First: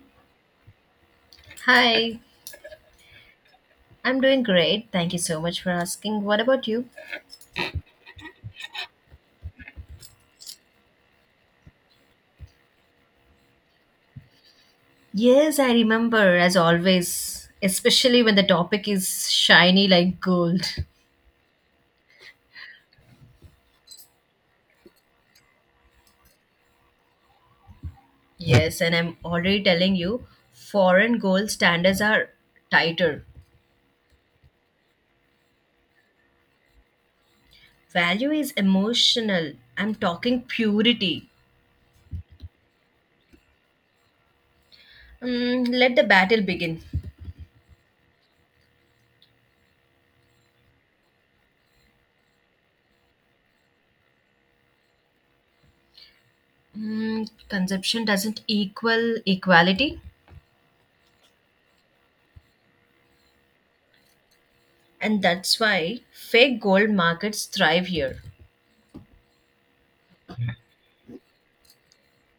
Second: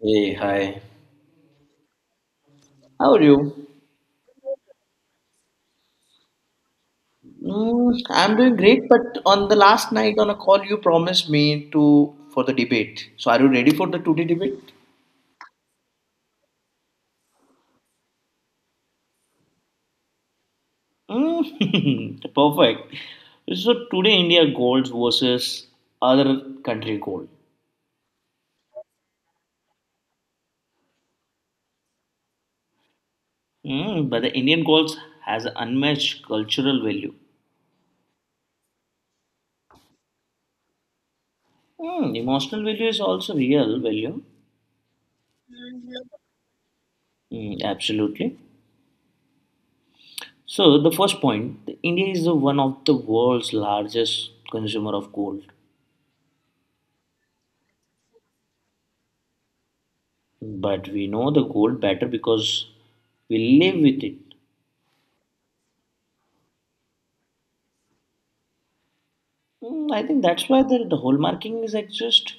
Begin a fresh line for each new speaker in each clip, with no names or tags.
Hey, hi.
Hi,
How are you?
I'm doing great. Thank you so much for asking. What about you?
I'm doing great, but on the last night on a call, you promised me to for the debate. So, are you ready for the today debate?
Yes, I remember as always, especially when the topic is shiny like gold.
Mm, perfect. So today, India gold versus other country gold.
Yes, and I'm already telling you, foreign gold standards are tighter.
But the Indian gold has unmatched cultural value.
Value is emotional. I'm talking purity.
Emotional value is also real value.
Let the battle begin.
Mm, absolutely. So the first point, the India is the one of the world's largest consumer of gold.
Consumption doesn't equal equality,
But we know the gold better because we live with it.
and that's why fake gold markets thrive here.
I think that's why the hallmarking is exist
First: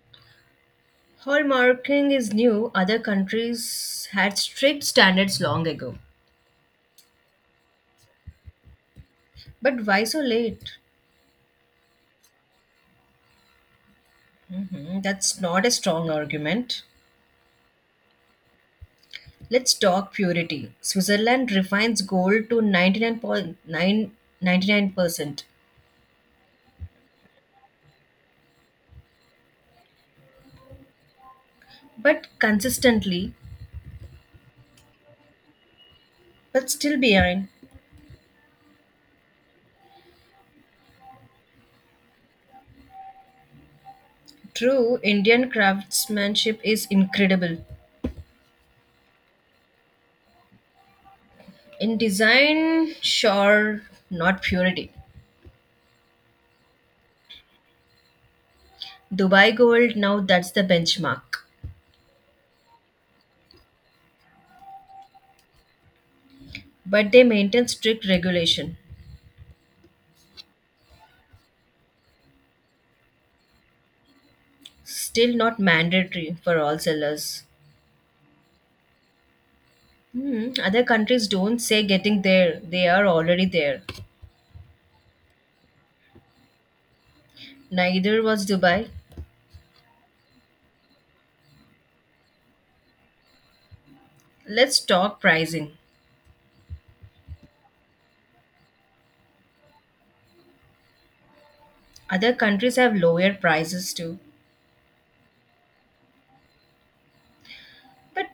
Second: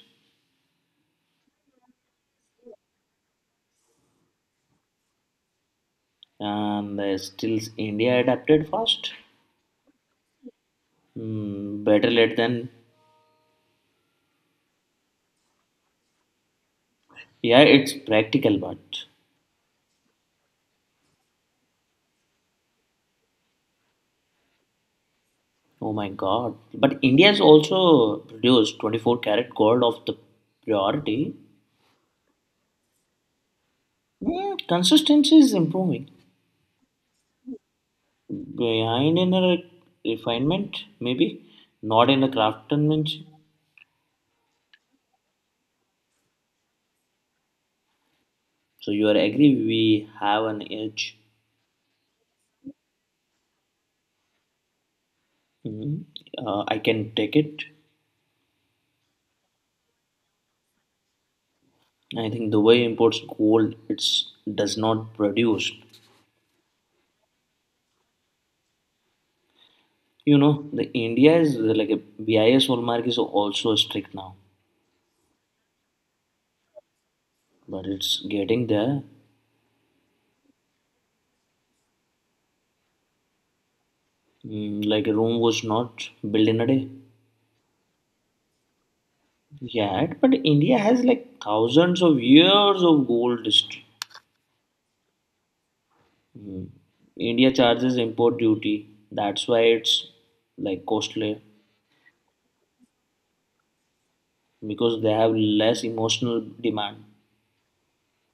Hallmarking is new. Other countries had strict standards long ago.
and still India adapted fast.
But why so late?
Better late than
Mhm, that's not a strong argument.
yeah, it's practical, but
Let's talk purity. Switzerland refines gold to 99.999%,
oh my god! But India has also produced 24 karat gold of the priority.
but consistently,
Consistency is improving
but still behind.
behind in a refinement, maybe not in a craftsmanship.
True, Indian craftsmanship is incredible.
So you are agree we have an edge.
In design, sure, not purity.
Mhm. I can take it.
Dubai gold, now that's the benchmark.
I think Dubai imports gold. It's does not produce.
But they maintain strict regulation,
You know, the India is like a BIS hallmark is also strict now,
still not mandatory for all sellers.
but it's getting there.
Other countries don't say getting there, they are already there.
Like a room was not built in a day.
Neither was Dubai.
Yeah, but India has like thousands of years of gold history.
Let's talk pricing.
Mm. India charges import duty. That's why it's like costly,
Other countries have lower prices too,
because they have less emotional demand.
but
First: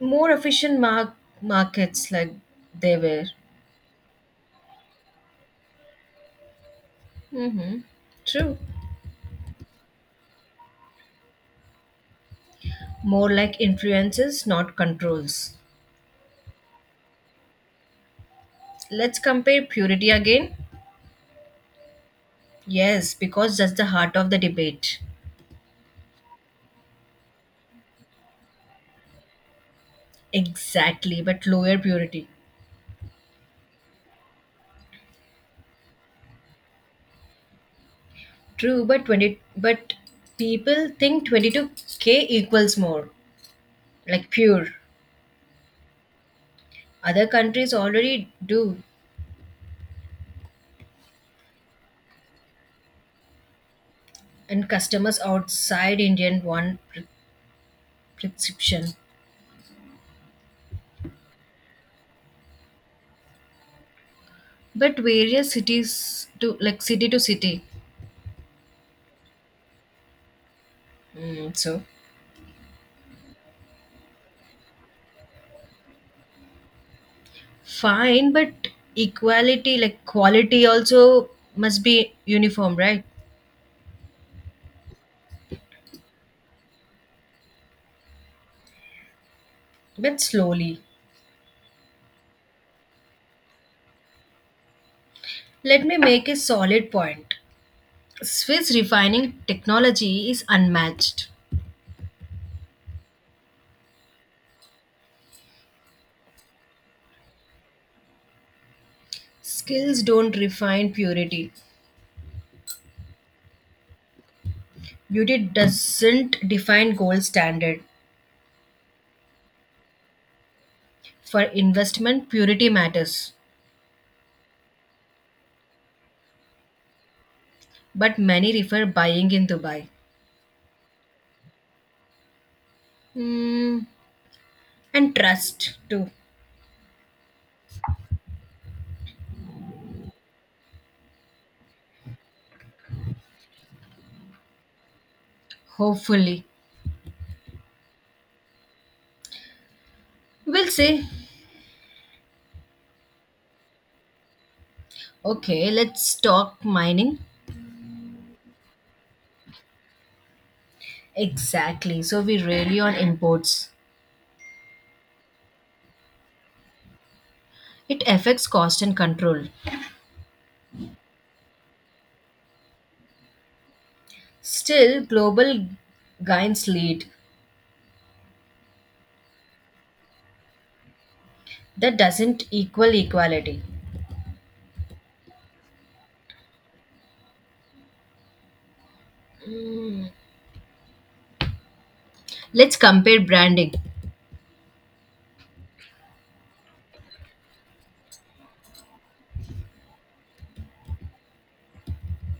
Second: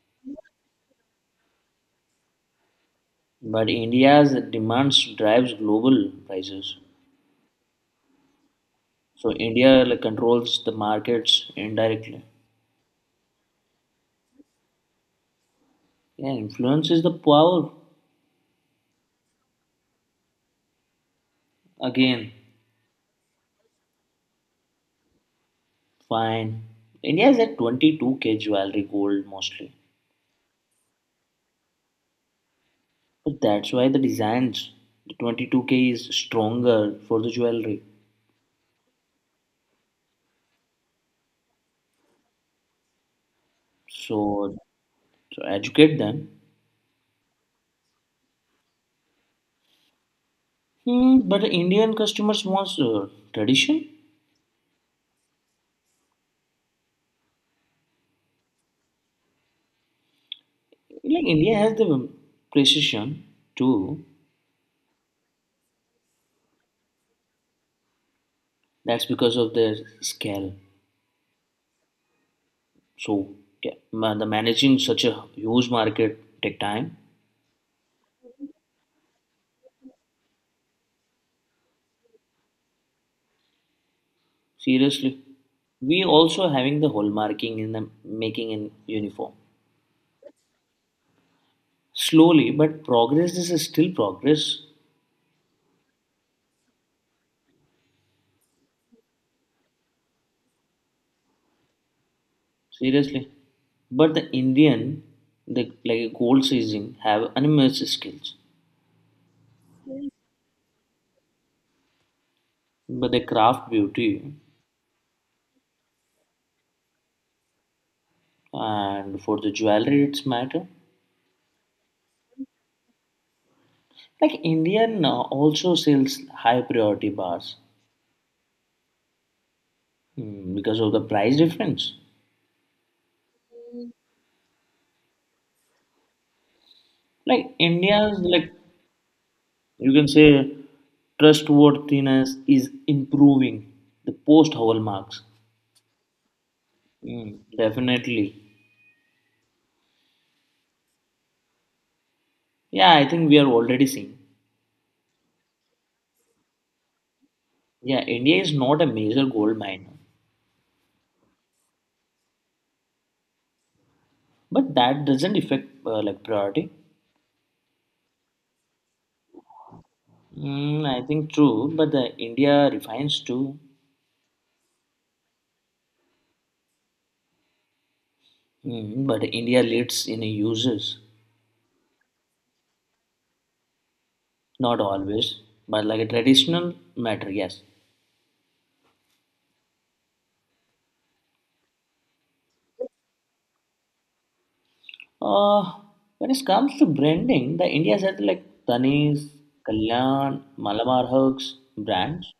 more efficient markets like they were.
But India's demands drives global prices.
Mm-hmm. True.
So India like, controls the markets indirectly.
More like influences, not controls.
Yeah, influence is the power
Let's compare purity again.
again.
Yes, because that's the heart of the debate.
Fine. India is at 22K jewelry gold mostly.
Exactly, but lower purity.
But that's why the designs, the 22K is stronger for the jewelry.
True, but 20, but people think 22K equals more like
So,
pure.
so educate them.
Other countries already do,
But the Indian customers wants tradition.
and customers outside Indian want prescription.
Like India has the precision too.
But various cities to like city to city.
That's because of their scale.
So
So yeah, the managing such a huge market take time.
fine, but equality like quality also must be uniform, right?
Seriously, we also having the hallmarking in the making in uniform.
But slowly.
Slowly, but progress. This is still progress.
Let me make a solid point. Swiss refining technology is unmatched.
Seriously, but the Indian, the like gold seizing have unmatched skills.
Skills don't refine purity.
But the craft beauty
Beauty doesn't define gold standard.
and for the jewelry, it's matter.
For investment, purity matters.
Like Indian also sells high priority bars
But many refer buying in Dubai.
because of the price difference.
Hmm, and trust too.
Like India's like you can say trustworthiness is improving the post hallmarks.
Hopefully.
Mm, definitely.
We'll see.
Yeah, I think we are already seeing.
Okay, let's talk mining.
Yeah, India is not a major gold miner,
Exactly. So we rely on imports.
but that doesn't affect like priority.
It affects cost and control.
I think true, but the India refines too.
Still, global gains lead.
But India leads in uses.
That doesn't equal equality.
Not always, but like a traditional matter, yes.
Let's compare branding.
Uh, when it comes to branding, the India has like Tanis, Kalyan, Malabar Hugs brands,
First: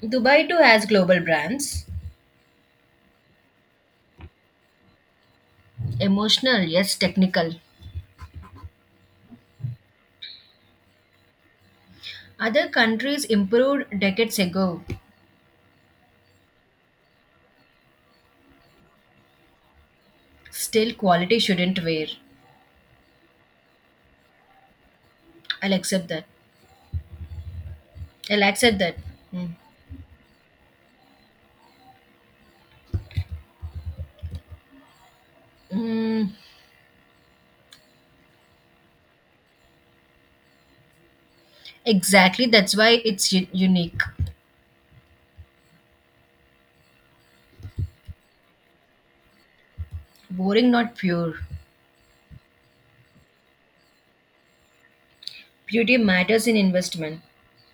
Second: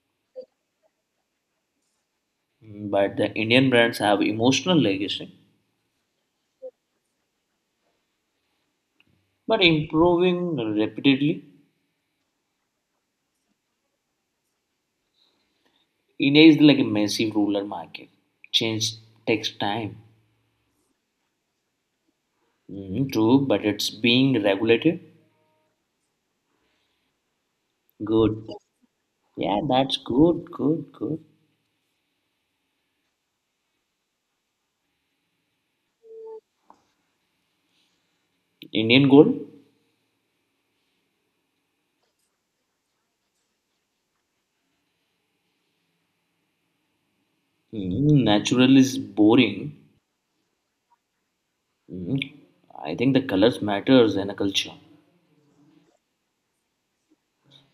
Dubai too has global brands.
but the Indian brands have emotional legacy,
Emotional, yes, technical.
but improving rapidly.
Other countries improved decades ago.
India is like a massive rural market. Change takes time.
Still, quality shouldn't wear.
True, but it's being regulated.
I'll accept that. I'll
Good.
accept that. Mm.
Yeah, that's good, good, good.
Mm,
Indian gold?
exactly, that's why it's unique.
Natural is boring.
Boring, not pure.
Mhm. I think the colors matters in a culture.
Beauty matters in investment.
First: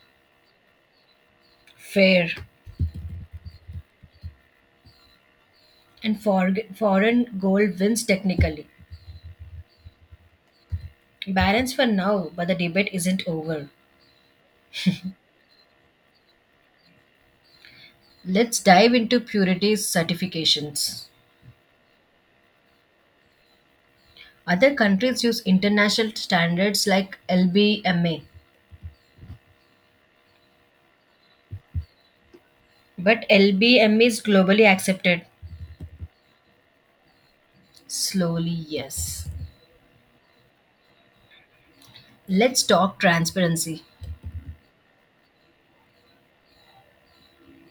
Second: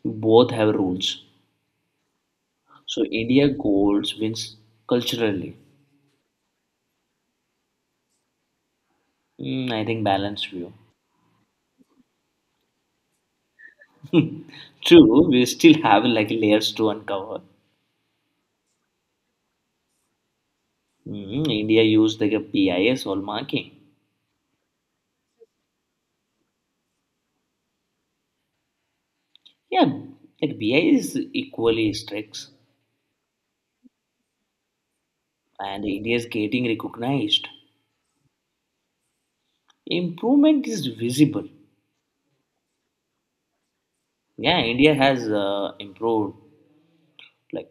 Both have rules.
Fair.
So India golds wins culturally.
And foreign gold wins technically.
I think balanced view.
Balance for now, but the debate isn't over.
True, we still have like layers to uncover.
Let's dive into purity certifications.
India used like a BIS hallmarking.
Other countries use international standards like LBMA,
Yeah, like BIS is equally strict,
but LBMA is globally accepted.
and India is getting recognized.
Slowly, yes.
Improvement is visible.
Let's talk transparency.
Yeah, India has improved like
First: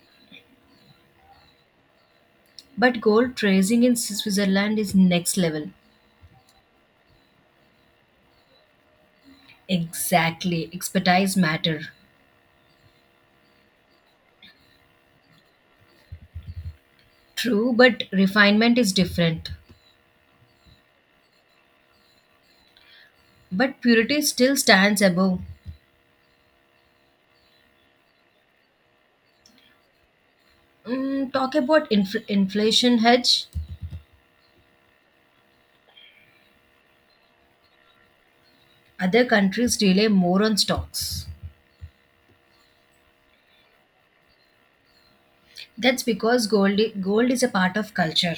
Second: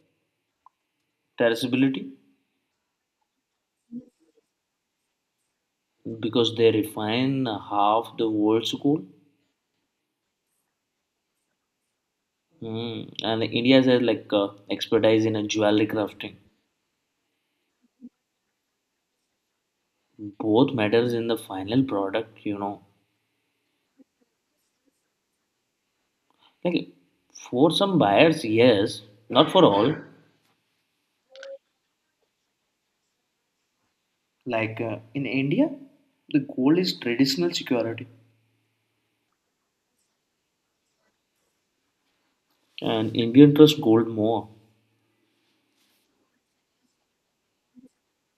traceability
But gold tracing in Switzerland is next level.
because they refine half the world's goal.
Exactly, expertise matter.
And India has like expertise in a jewelry crafting.
True, but refinement is different.
Both matters in the final product.
But purity still stands above.
Like for some buyers, yes, not for all.
Talk about inflation hedge.
Like in India, the gold is traditional security.
Other countries rely more on stocks.
And Indian trust gold more.
That's because gold is a part of culture.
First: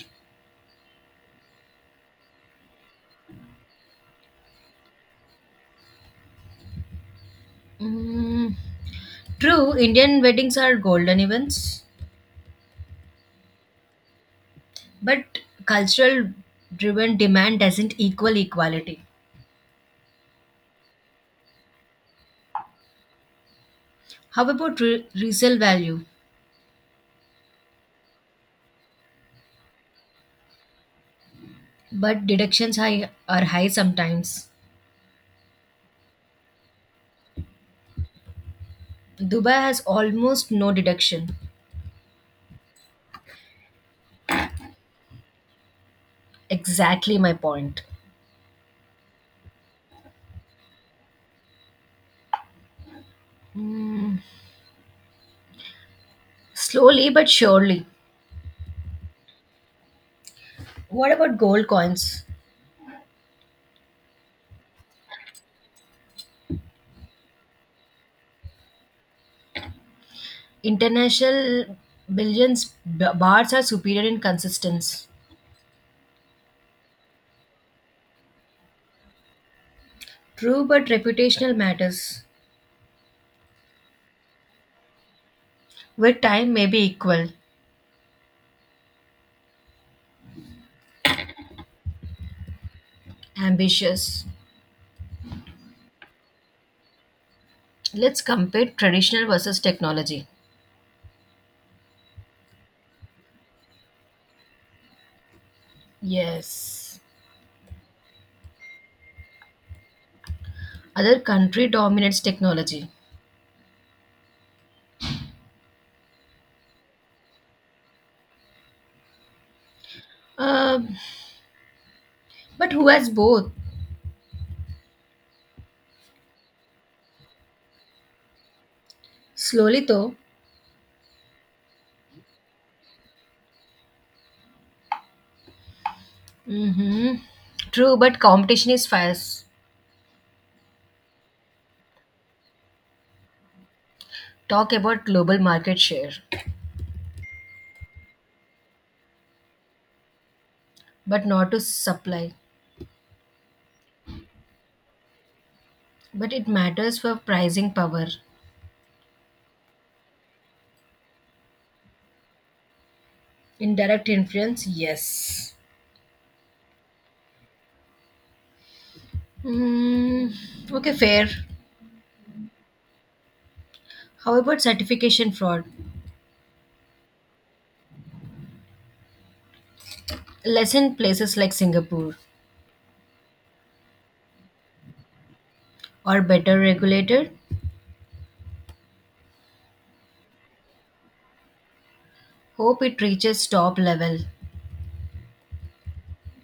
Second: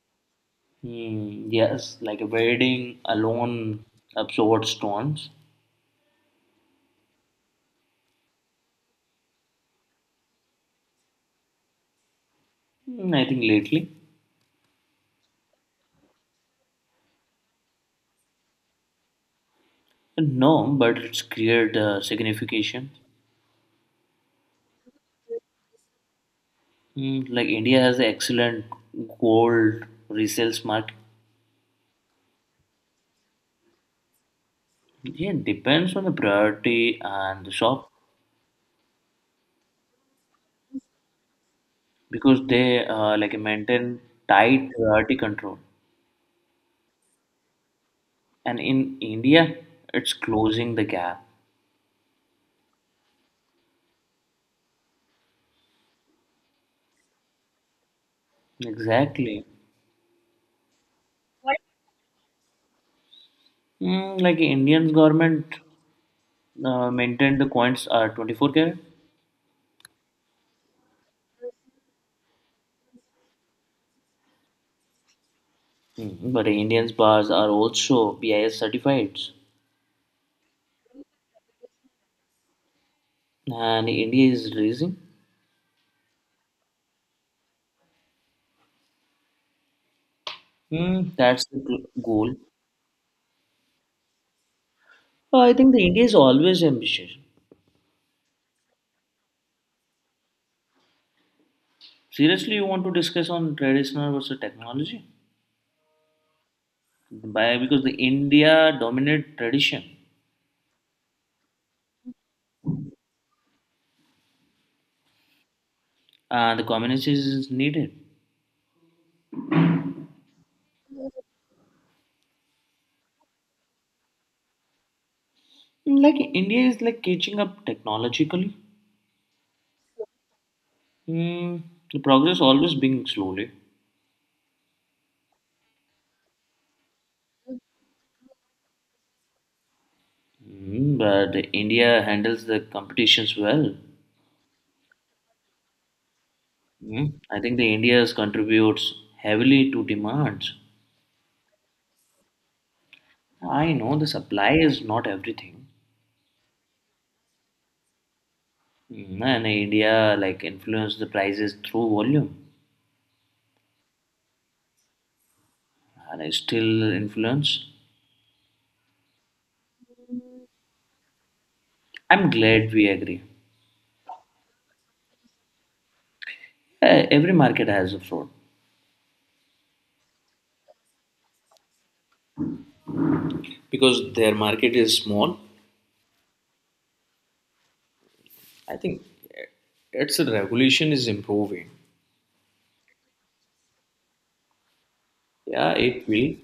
Mm, yes, like a wedding alone absorbed stones.
Mm, true, Indian weddings are golden events,
I think lately.
but cultural driven demand doesn't equal equality.
No, but it's cleared signification.
How about resale value?
Like India has excellent gold resales market.
But deductions high, are high sometimes.
Yeah, it depends on the priority and the shop
Dubai has almost no deduction.
because they like maintain tight priority control.
Exactly my point.
And in India, it's closing the gap.
Slowly but surely.
Exactly.
What about gold coins?
Like Indian government maintained the coins are 24 karat.
International billions bars are superior in consistency.
Mhm. But Indians bars are also BIS certified,
True, but reputational matters
and India is raising.
where time may be equal.
That's the goal.
Ambitious.
I think the India is always ambitious.
Let's compare traditional versus technology.
Seriously, you want to discuss on traditional versus technology?
Yes.
By because the India dominate tradition,
Other country dominates technology.
the communist is needed.
Um, but who has both?
Like India is like catching up technologically.
Slowly though.
Hmm, the progress always being slowly,
hmm True, but competition is fierce.
But India handles the competitions well.
Talk about global market share,
I think the India's contributes heavily to demands.
but not to supply.
I know the supply is not everything,
But it matters for pricing power.
And India like influence the prices through volume,
Indirect influence, yes.
and I still influence.
Mm, okay, fair.
I'm glad we agree.
How about certification fraud?
Every market has a fraud
Less in places like Singapore,
because their market is small.
or better regulated?
I think its regulation is improving.
Hope it reaches top level
Yeah, it will.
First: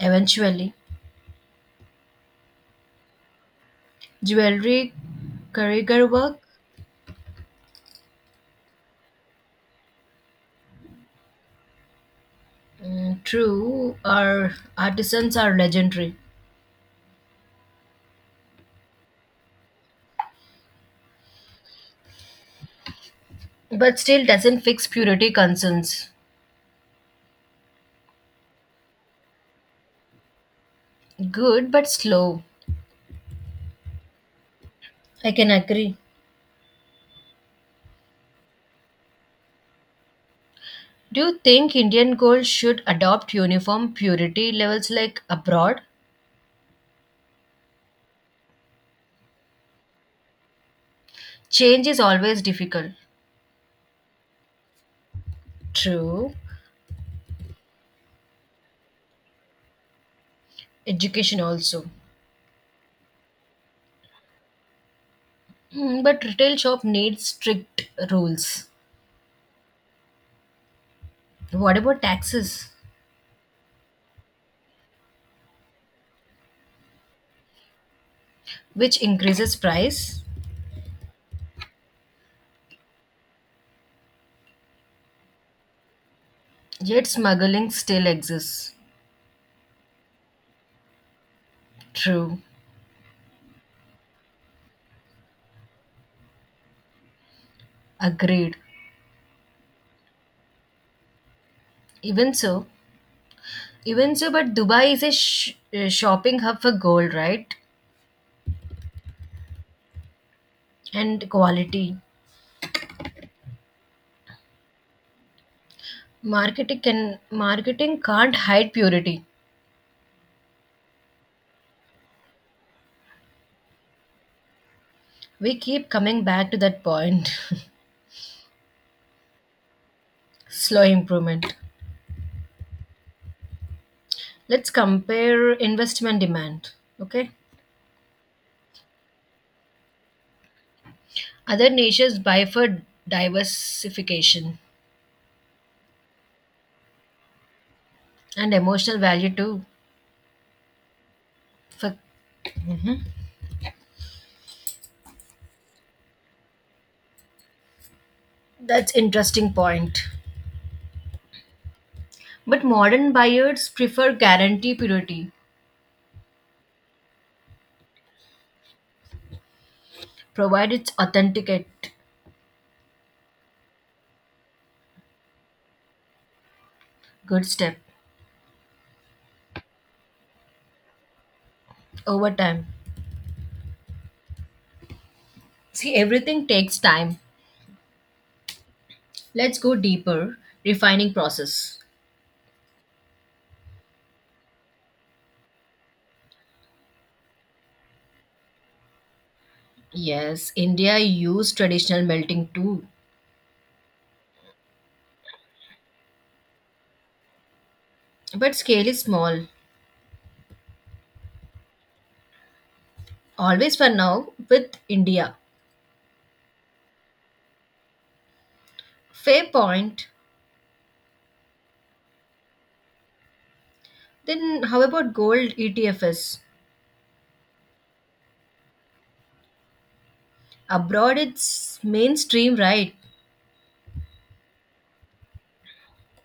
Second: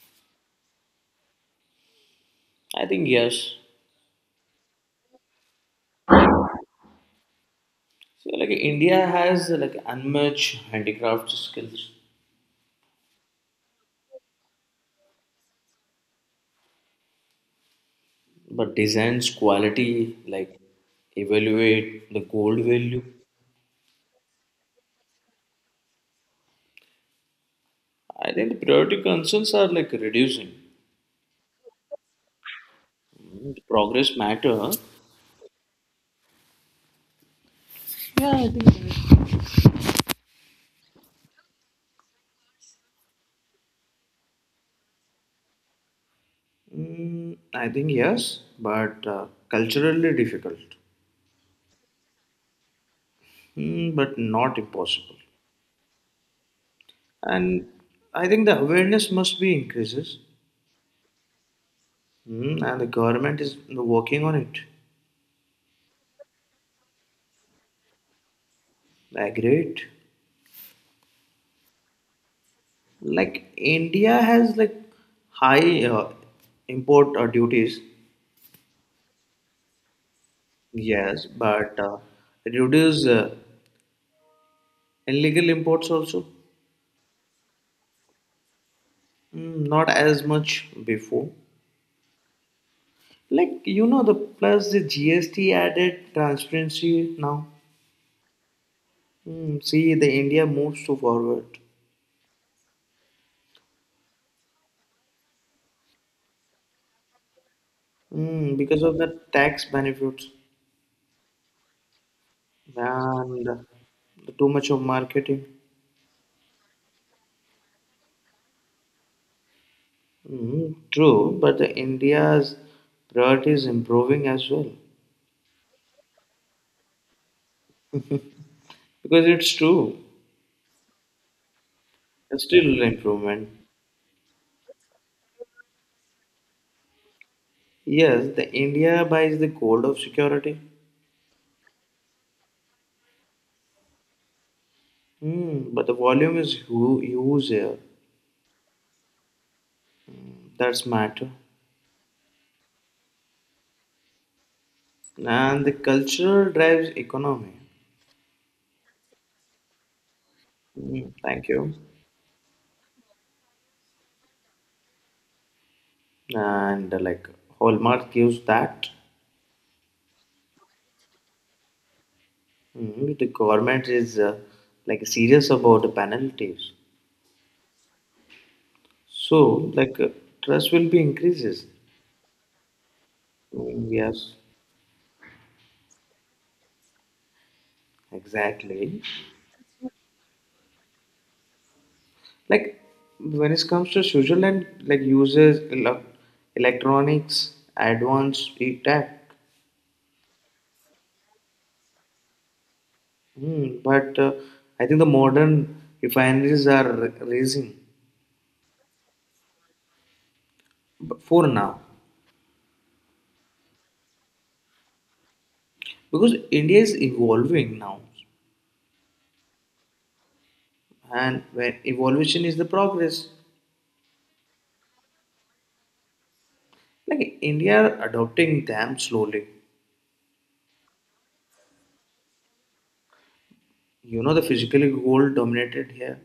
eventually.
I think yes.
Jewelry, career work,
So like India has like unmatched handicraft skills,
mm, true, our artisans are legendary,
but designs quality like evaluate the gold value.
but still doesn't fix purity concerns.
I think the priority concerns are like reducing.
Good but slow.
Progress matter.
I can agree. Do you think Indian gold should adopt uniform purity levels like abroad?
I think yes, but culturally difficult.
Change is always difficult.
But not impossible.
True.
And I think the awareness must be increases,
Education also.
And the government is working on it.
But retail shop needs strict rules.
I agree. It.
What about taxes,
Like India has like high import duties,
which increases price?
yes, but reduce illegal imports also.
Yet smuggling still exists.
Not as much before.
True,
Like the plus the GST added transparency now.
agreed.
See, the India moves to forward
Even so, even so, but Dubai is a shopping hub for gold, right?
because of the tax benefits
And quality.
and the too much of marketing.
Marketing can't hide purity.
True, but the India's priority is improving as well
We keep coming back to that point.
because it's true.
Slow improvement.
It's still improvement.
Let's compare investment demand. Okay.
Yes, the India buys the gold of security,
Other nations buy for diversification
but the volume is huge here.
and emotional value too.
That's matter,
For,
and the culture drives economy.
that's interesting point.
Mm, thank you.
But modern buyers prefer guarantee purity.
And like Hallmark gives that.
Provide it's authenticate,
Mhm. The government is like serious about the penalties.
good step
So like trust will be increases.
over time.
Mm, yes,
See, everything takes time.
exactly.
Let's go deeper. Refining process.
Like when it comes to Switzerland, like uses electronics, advanced e-tech.
Yes, India used traditional melting too,
But I think the modern refineries are raising
but scale is small.
for now
Always for now with India.
because India is evolving now,
Fair point.
and when evolution is the progress.
Then how about gold ETFs?
Like India are adopting them slowly.
Abroad it's mainstream, right?
You know the physically goal dominated here.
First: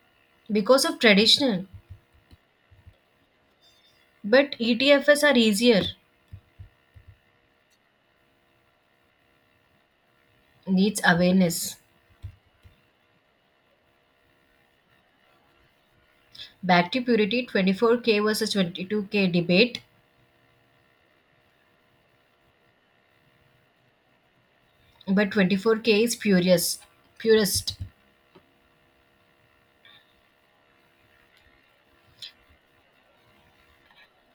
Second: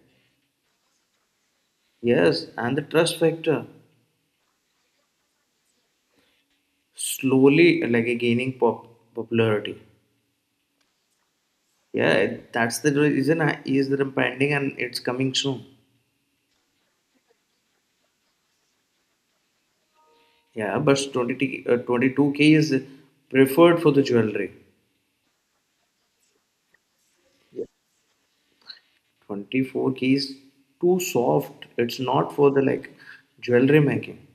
Because of traditional,
Yes, and the trust factor
but etfs are easier,
slowly like gaining popularity.
needs awareness.
Yeah, that's the reason I is that I'm pending and it's coming soon.
Back to purity, 24K versus 22K debate.
Yeah, but 20, 22K is preferred for the jewelry.
But 24K is purest,
24K is too soft. It's not for the like jewelry making.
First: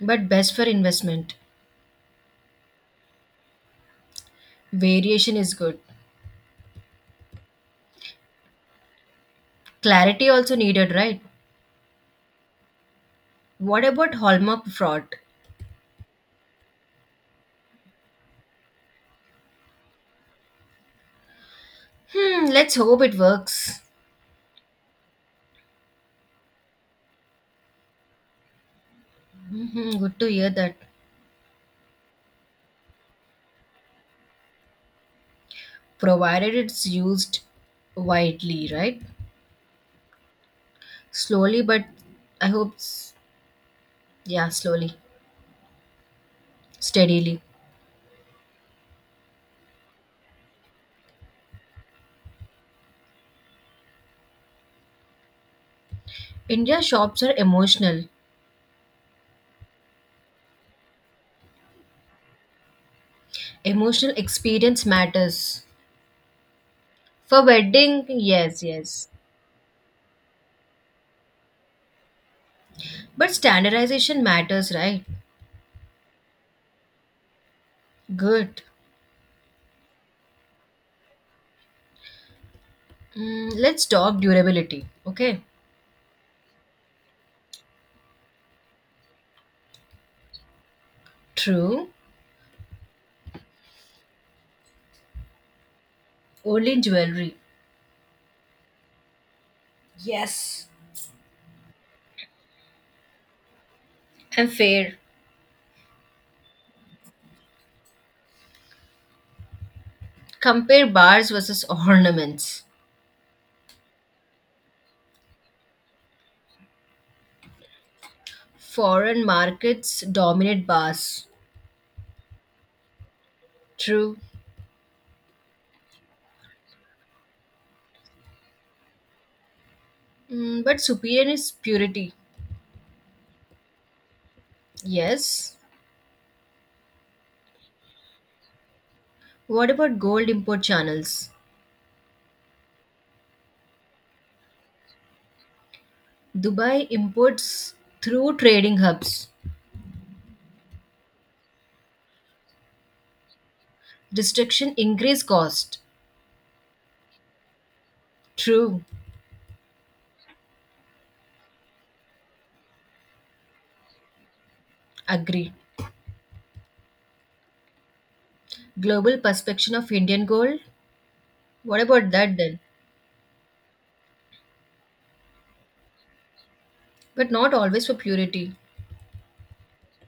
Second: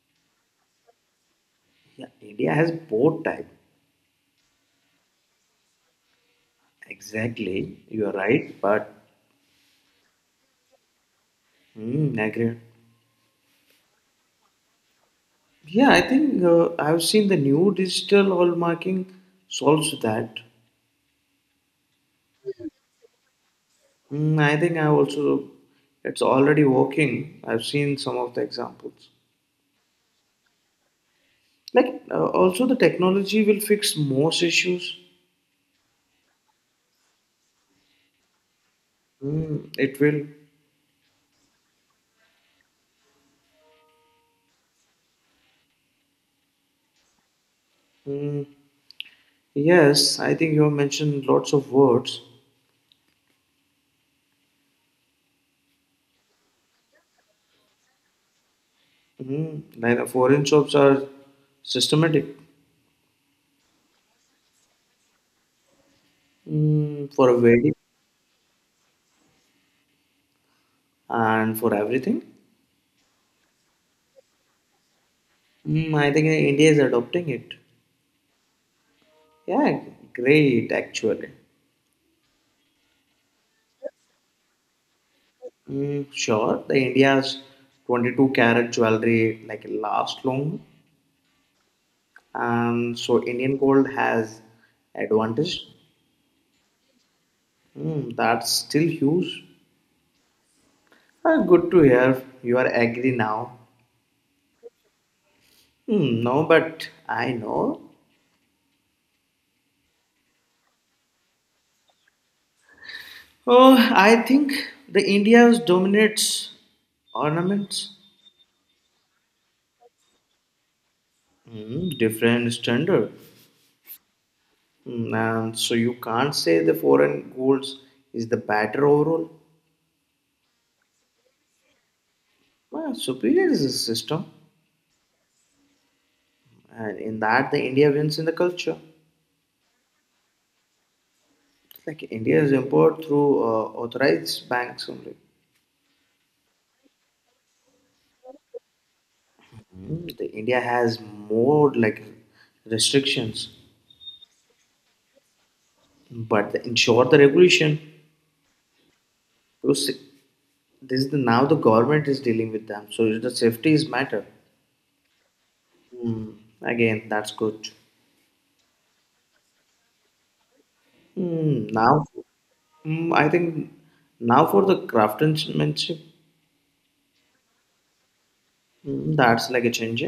but best for investment.
Yeah, India has both type.
Variation is good.
Exactly, you are right, but
Clarity also needed, right?
I agree.
What about hallmark fraud?
Yeah, I think I've seen the new digital hallmarking solves that.
Let's hope it works.
I think I also it's already working. I've seen some of the examples.
Good to hear that.
Like also the technology will fix most issues.
Provided it's used widely, right?
It will.
Slowly, but I hope yeah, slowly, steadily.
Mm, yes, I think you have mentioned lots of words.
India shops are emotional.
Like the foreign shops are systematic
Emotional experience matters.
for a
For
wedding
wedding, yes, yes.
and for everything.
But standardization matters, right?
I think India is adopting it.
Good.
Yeah, great actually.
Let's talk durability, okay?
Mm, sure, the India's 22 karat jewelry like last long,
True.
and so Indian gold has advantage.
Only in jewelry.
That's still huge.
Yes.
Ah, good to hear you are agree now.
And fair.
Mm, no, but I know.
Compare bars versus ornaments.
Oh, I think the India's dominates ornaments.
Foreign markets dominate bars.
Different standard.
True.
And so you can't say the foreign golds is the better overall.
But superior is purity.
Well, superior is a system,
Yes.
and in that the India wins in the culture.
What about gold import channels?
Like India is import through authorized banks only.
Dubai imports through trading hubs.
The India has more like restrictions,
Restriction increase cost.
but they ensure the regulation.
True.
So this is now the government is dealing with them, so the safety is matter.
Agree.
Mm, Again, that's good.
Global perspection of Indian gold? What
Now,
about that then?
I think now for the craftsmanship,
But not always for purity.
that's like a change.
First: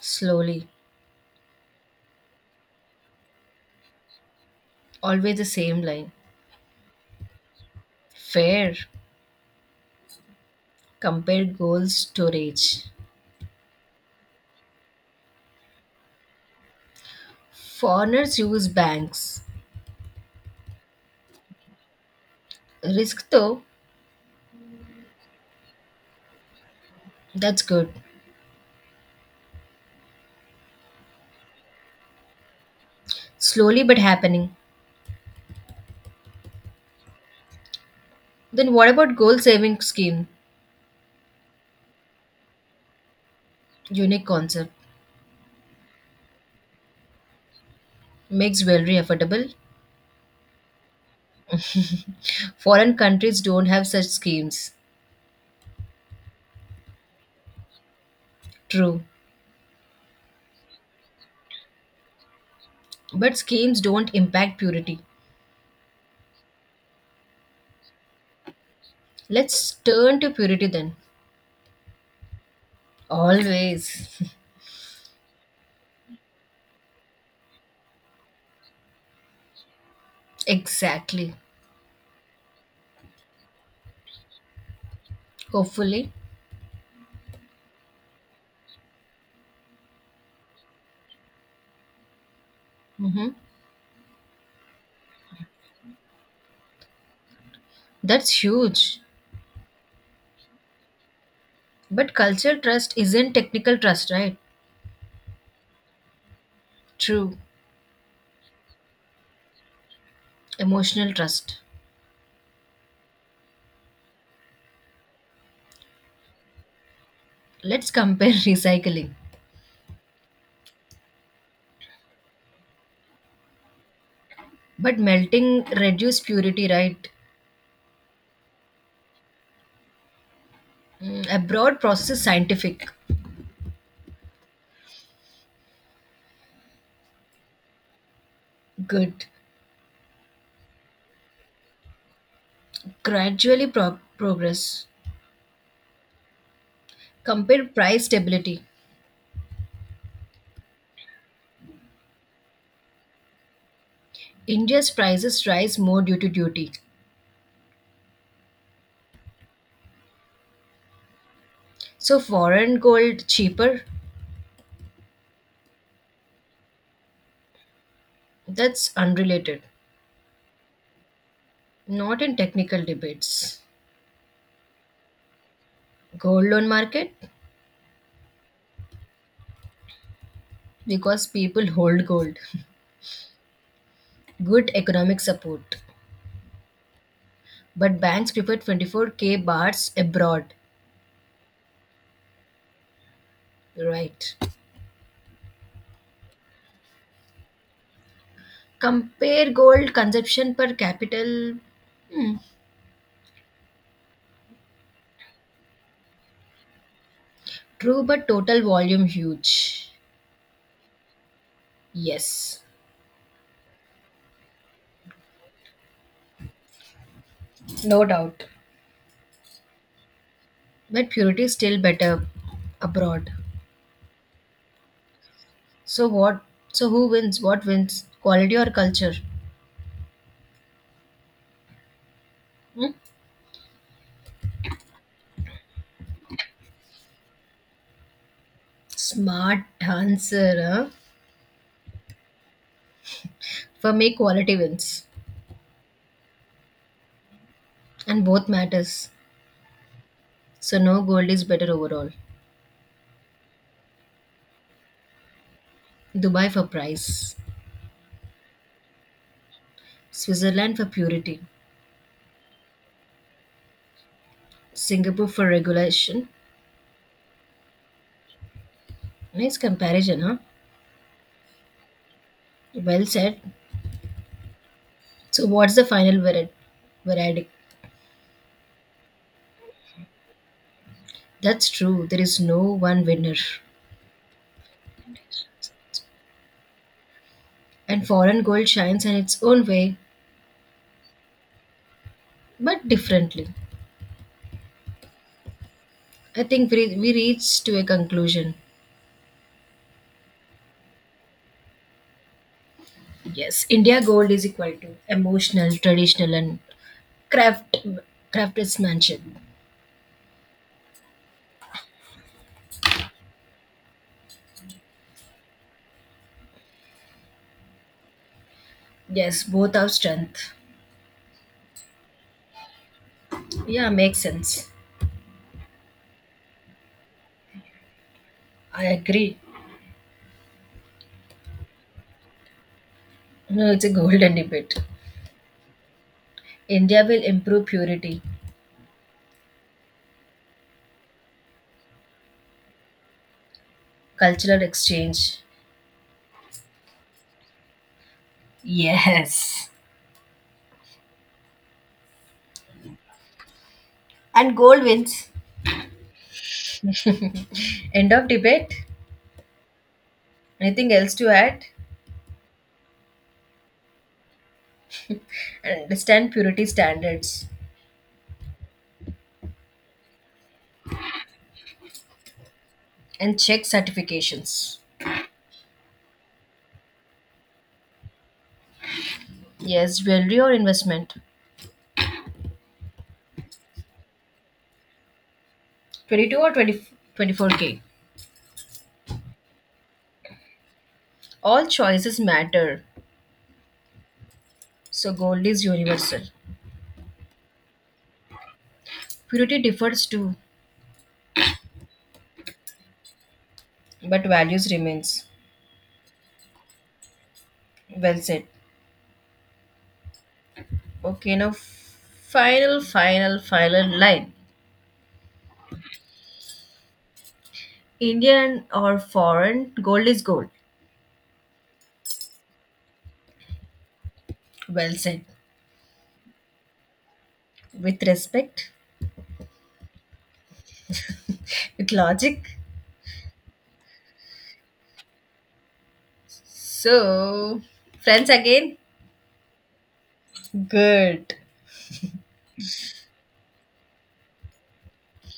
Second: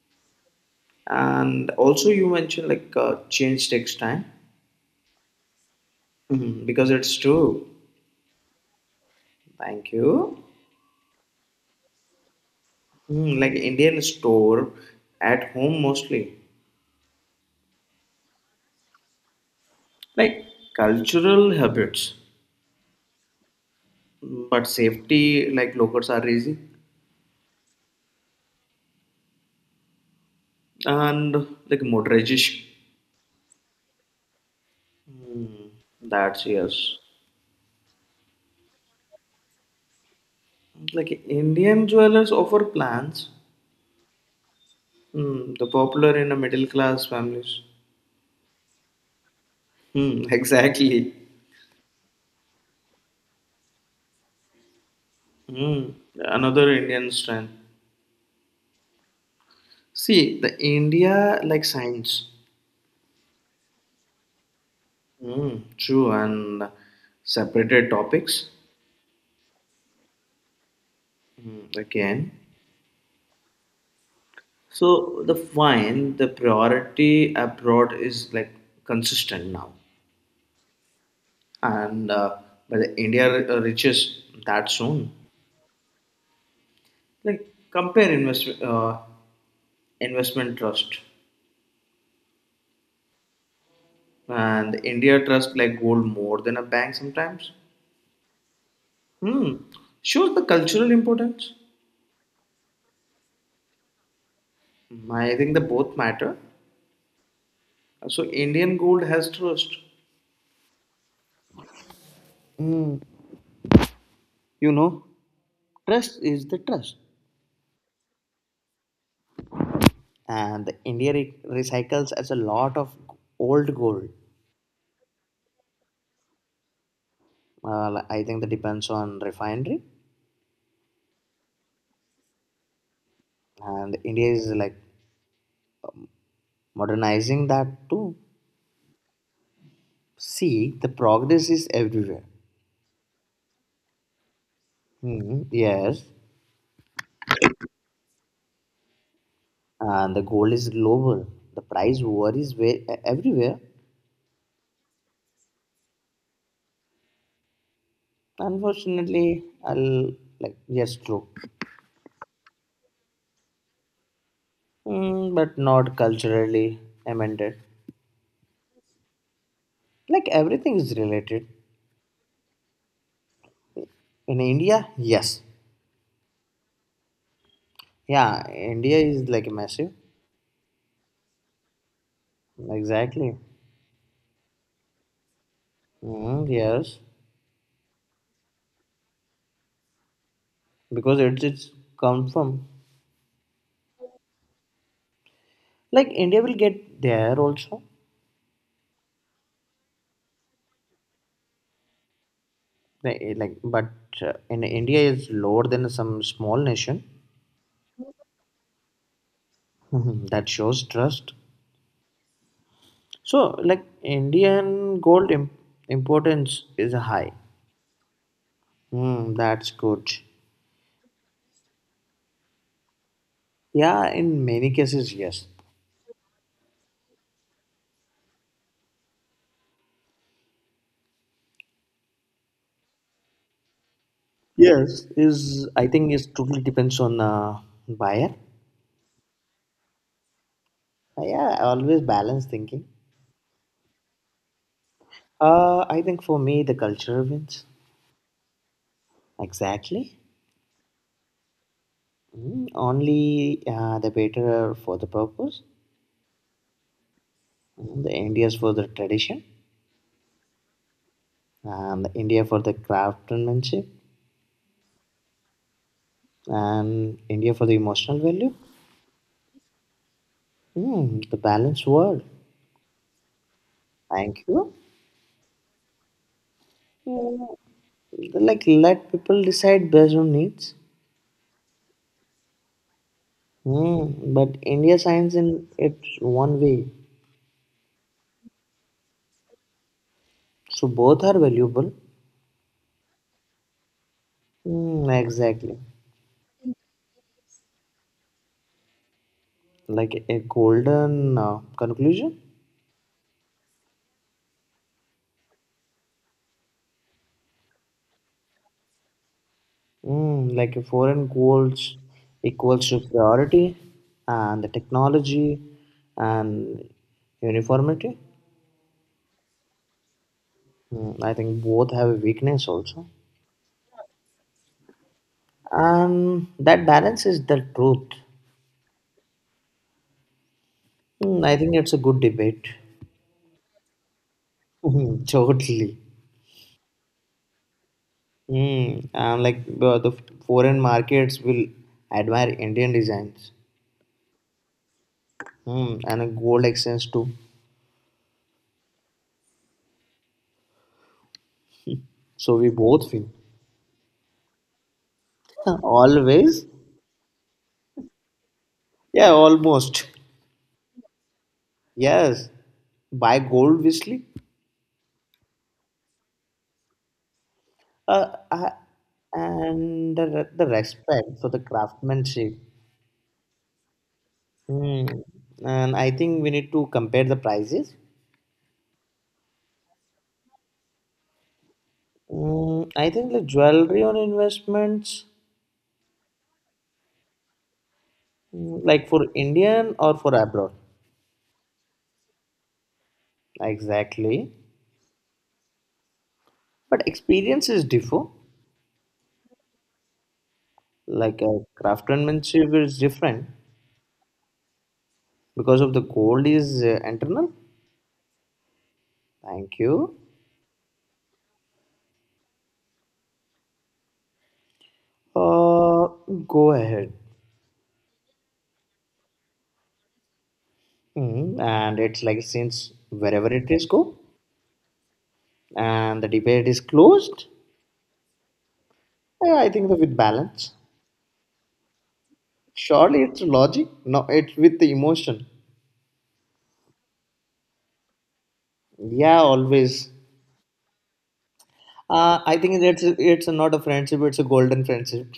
Slowly.
And also, you mentioned like change takes time.
Always the same line.
Mhm, because it's true.
Fair.
Thank you.
Compare gold storage.
Like Indian store at home mostly.
Foreigners use banks.
Like cultural habits,
Risk though,
but safety like lockers are easy
that's good.
and like motorization.
Slowly but happening.
Mm, that's yes.
Then what about gold saving scheme?
Like Indian jewelers offer plans.
Unique concept.
The popular in the middle class families.
Makes jewelry affordable.
Mm, exactly.
Foreign countries don't have such schemes.
Mm, another Indian strength.
True.
See, the India like science,
But schemes don't impact purity.
true, and separated topics
Let's turn to purity then.
again.
Always.
So the fine, the priority abroad is like consistent now,
Exactly.
and but the India reaches that soon.
Hopefully.
Like compare investment trust
hmm
and India trust like gold more than a bank sometimes.
That's huge.
Hmm, shows the cultural importance.
But cultural trust isn't technical trust, right?
I think the both matter.
True.
So Indian gold has trust.
Emotional trust.
Mm. You know, trust is the trust,
Let's compare recycling.
and India recycles as a lot of old gold.
But melting reduced purity, right?
I think that depends on refinery,
Abroad process is scientific.
and India is like modernizing that too.
Good.
See, the progress is everywhere.
Gradually progress.
Yes,
Compare price stability.
and the gold is global. The price war is way, everywhere.
India's prices rise more due to duty.
Unfortunately, I'll like yes, true.
So foreign gold cheaper?
But not culturally amended.
That's unrelated.
Like everything is related
Not in technical debates.
in India. Yes.
Gold loan market?
Yeah, India is like massive.
Because people hold gold.
Exactly.
Good economic support.
Yes,
But banks prefer 24K bars abroad.
because it's come from.
Right.
Like India will get there also.
Compare gold consumption per capital. Hmm.
But in India is lower than some small nation.
True, but total volume huge.
Mhm. That shows trust.
Yes.
So like Indian gold importance is high.
No doubt.
That's good.
But purity is still better abroad.
Yeah, in many cases, yes.
So what? So who wins? What wins? Quality or culture? Hmm?
Yes, is I think it totally depends on buyer.
Smart answer. Huh?
Yeah, I always balance thinking.
For me, quality wins,
I think for me the culture wins.
and both matters.
Exactly.
So no gold is better overall.
Only the better for the purpose.
Dubai for price,
The India's for the tradition,
Switzerland for purity,
and the India for the craftsmanship,
Singapore for regulation.
and India for the emotional value.
Nice comparison, huh?
The balanced world.
Well said.
Thank you.
So what's the final verdict? Verdict.
Mm, like let people decide based on needs.
That's true. There is no one winner.
But India shines in its one way,
And foreign gold shines in its own way.
so both are valuable.
But differently.
Hmm, exactly.
I think we reached to a conclusion.
Like a golden conclusion.
Yes, India Gold is equal to emotional, traditional, and craft craftsmanship.
Like a foreign goals equals to priority and the technology and uniformity.
Yes, both our strength.
I think both have a weakness also.
Yeah, makes sense.
And that balance is the truth.
I agree.
I think it's a good debate.
No, it's a golden debate.
Totally.
India will improve purity,
And like the foreign markets will admire Indian designs.
cultural exchange.
And a gold exchange too.
Yes,
So we both win.
and gold wins.
Huh, always?
End of debate.
Yeah, almost.
Anything else to add?
Yes. Buy gold, obviously.
And understand purity standards
Uh, uh, and the respect for the craftsmanship.
and check certifications.
Hmm, And I think we need to compare the prices.
Yes, jewelry or investment.
I think the jewelry on investments,
22 or twenty twenty four k.
like for Indian or for abroad.
All choices matter.
Exactly.
So gold is universal.
But experiences differ.
Purity differs too,
Like craftsmanship is different
but values remains.
because of the gold is internal.
Well said.
Thank you.
Okay, now final, final, final line.
Uh, go ahead.
Indian or foreign, gold is gold.
And it's like since wherever it is go,
Well said.
and the debate is closed.
With respect,
Yeah, I think that with balance.
with logic.
Surely it's logic. No, it's with the emotion.
So, friends again?
Yeah, always.
Good.
I think it's not a friendship. It's a golden friendship.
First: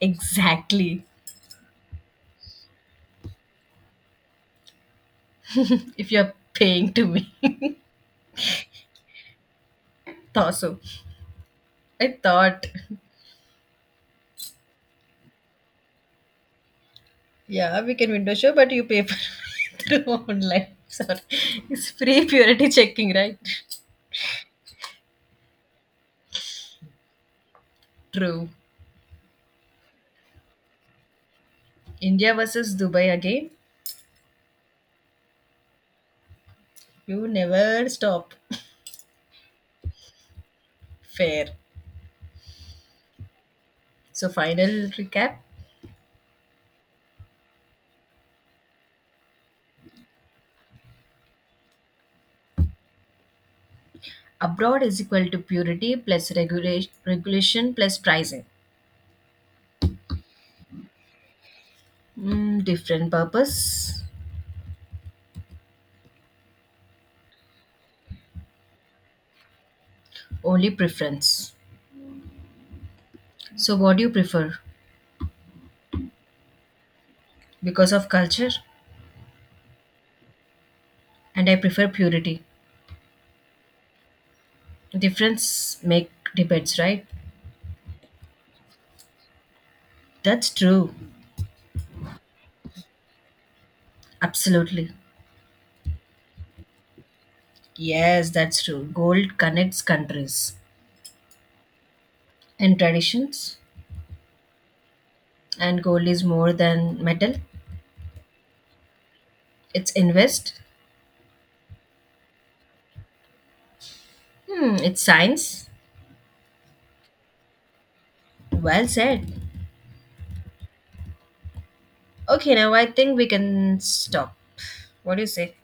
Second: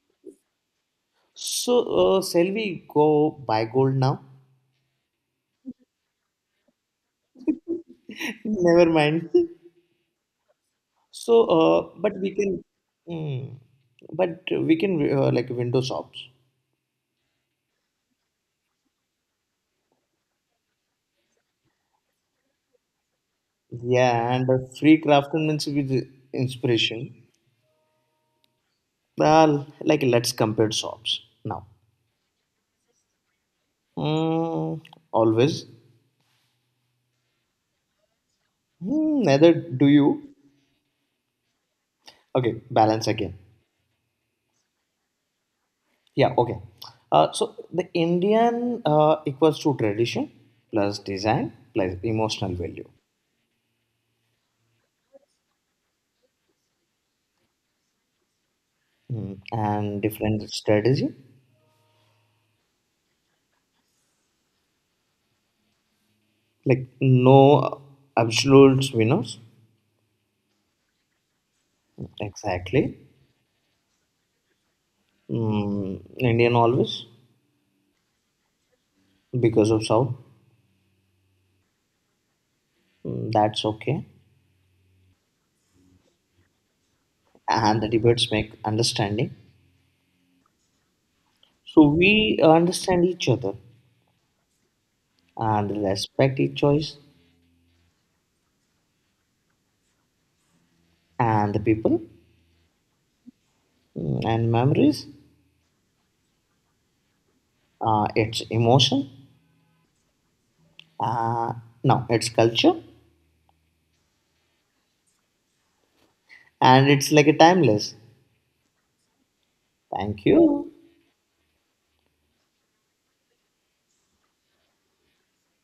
Exactly.
So, shall we go buy gold now?
If you're paying to me.
Never mind.
Thought so.
So,
I
but we can,
thought.
mm, but we can like window shops.
Yeah, we can window show, but you pay for through online. Sorry. It's free purity checking, right?
Yeah, and the free craftsmanship with inspiration.
True.
Well, like let's compare shops now.
India versus Dubai again.
Mm, always.
You never stop.
Neither do you.
Fair.
Okay, balance again.
So final recap.
Yeah, okay. So the Indian equals to tradition plus design plus emotional value.
Abroad is equal to purity plus regulation plus pricing.
And different strategy.
Different purpose,
Like no absolute winners.
only preference.
Exactly.
So what do you prefer?
Indian always,
Because of culture,
because of South.
and I prefer purity.
That's okay.
Difference make debates, right?
And the debates make understanding.
That's true.
So we understand each other
Absolutely.
and respect each choice
Yes, that's true. Gold connects countries
and the people,
and traditions,
and memories.
and gold is more than metal.
Its emotion.
It's invest.
Uh, no, it's culture.
It's science.
And it's like a timeless.
Well said.
Thank you.
Okay, now I think we can stop. What do you say?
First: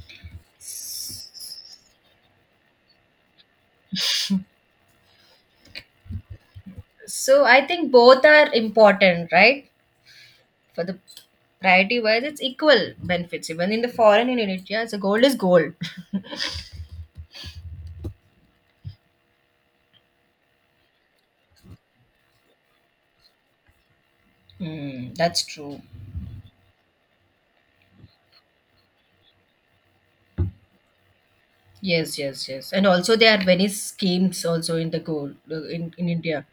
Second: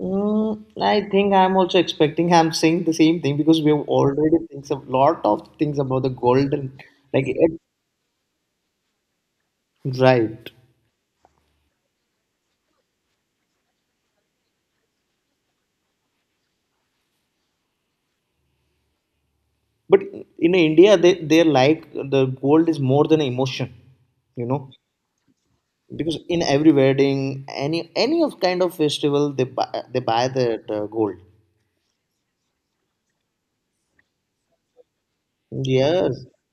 I think I'm also expecting. I'm saying the same thing because we have already thinks a lot of things about the golden. Like
So
it.
I think both are important, right?
Right.
For the priority wise, it's equal benefits. Even in the foreign and in India, so gold is gold.
But in India, they like the gold is more than emotion, you know,
Hmm, that's true.
because in every wedding, any of kind of festival, they buy that gold.
Yes, yes, yes. And also there are many schemes also in the gold in
Yes.
India.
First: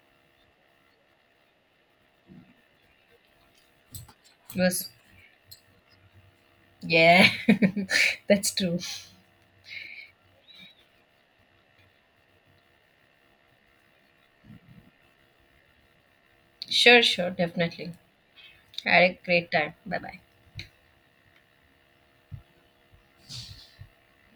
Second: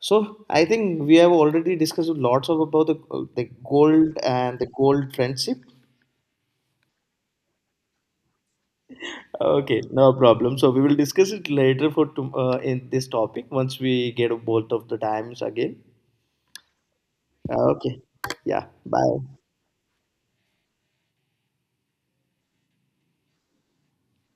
So I think we have already discussed lots of about the gold and
It
the
was,
gold friendship.
yeah, that's true.
Okay, no problem. So we will discuss it later for in this topic once we get both of the times again.
Sure, sure, definitely.
Okay. Yeah.
Had a
Bye.
great time. Bye bye.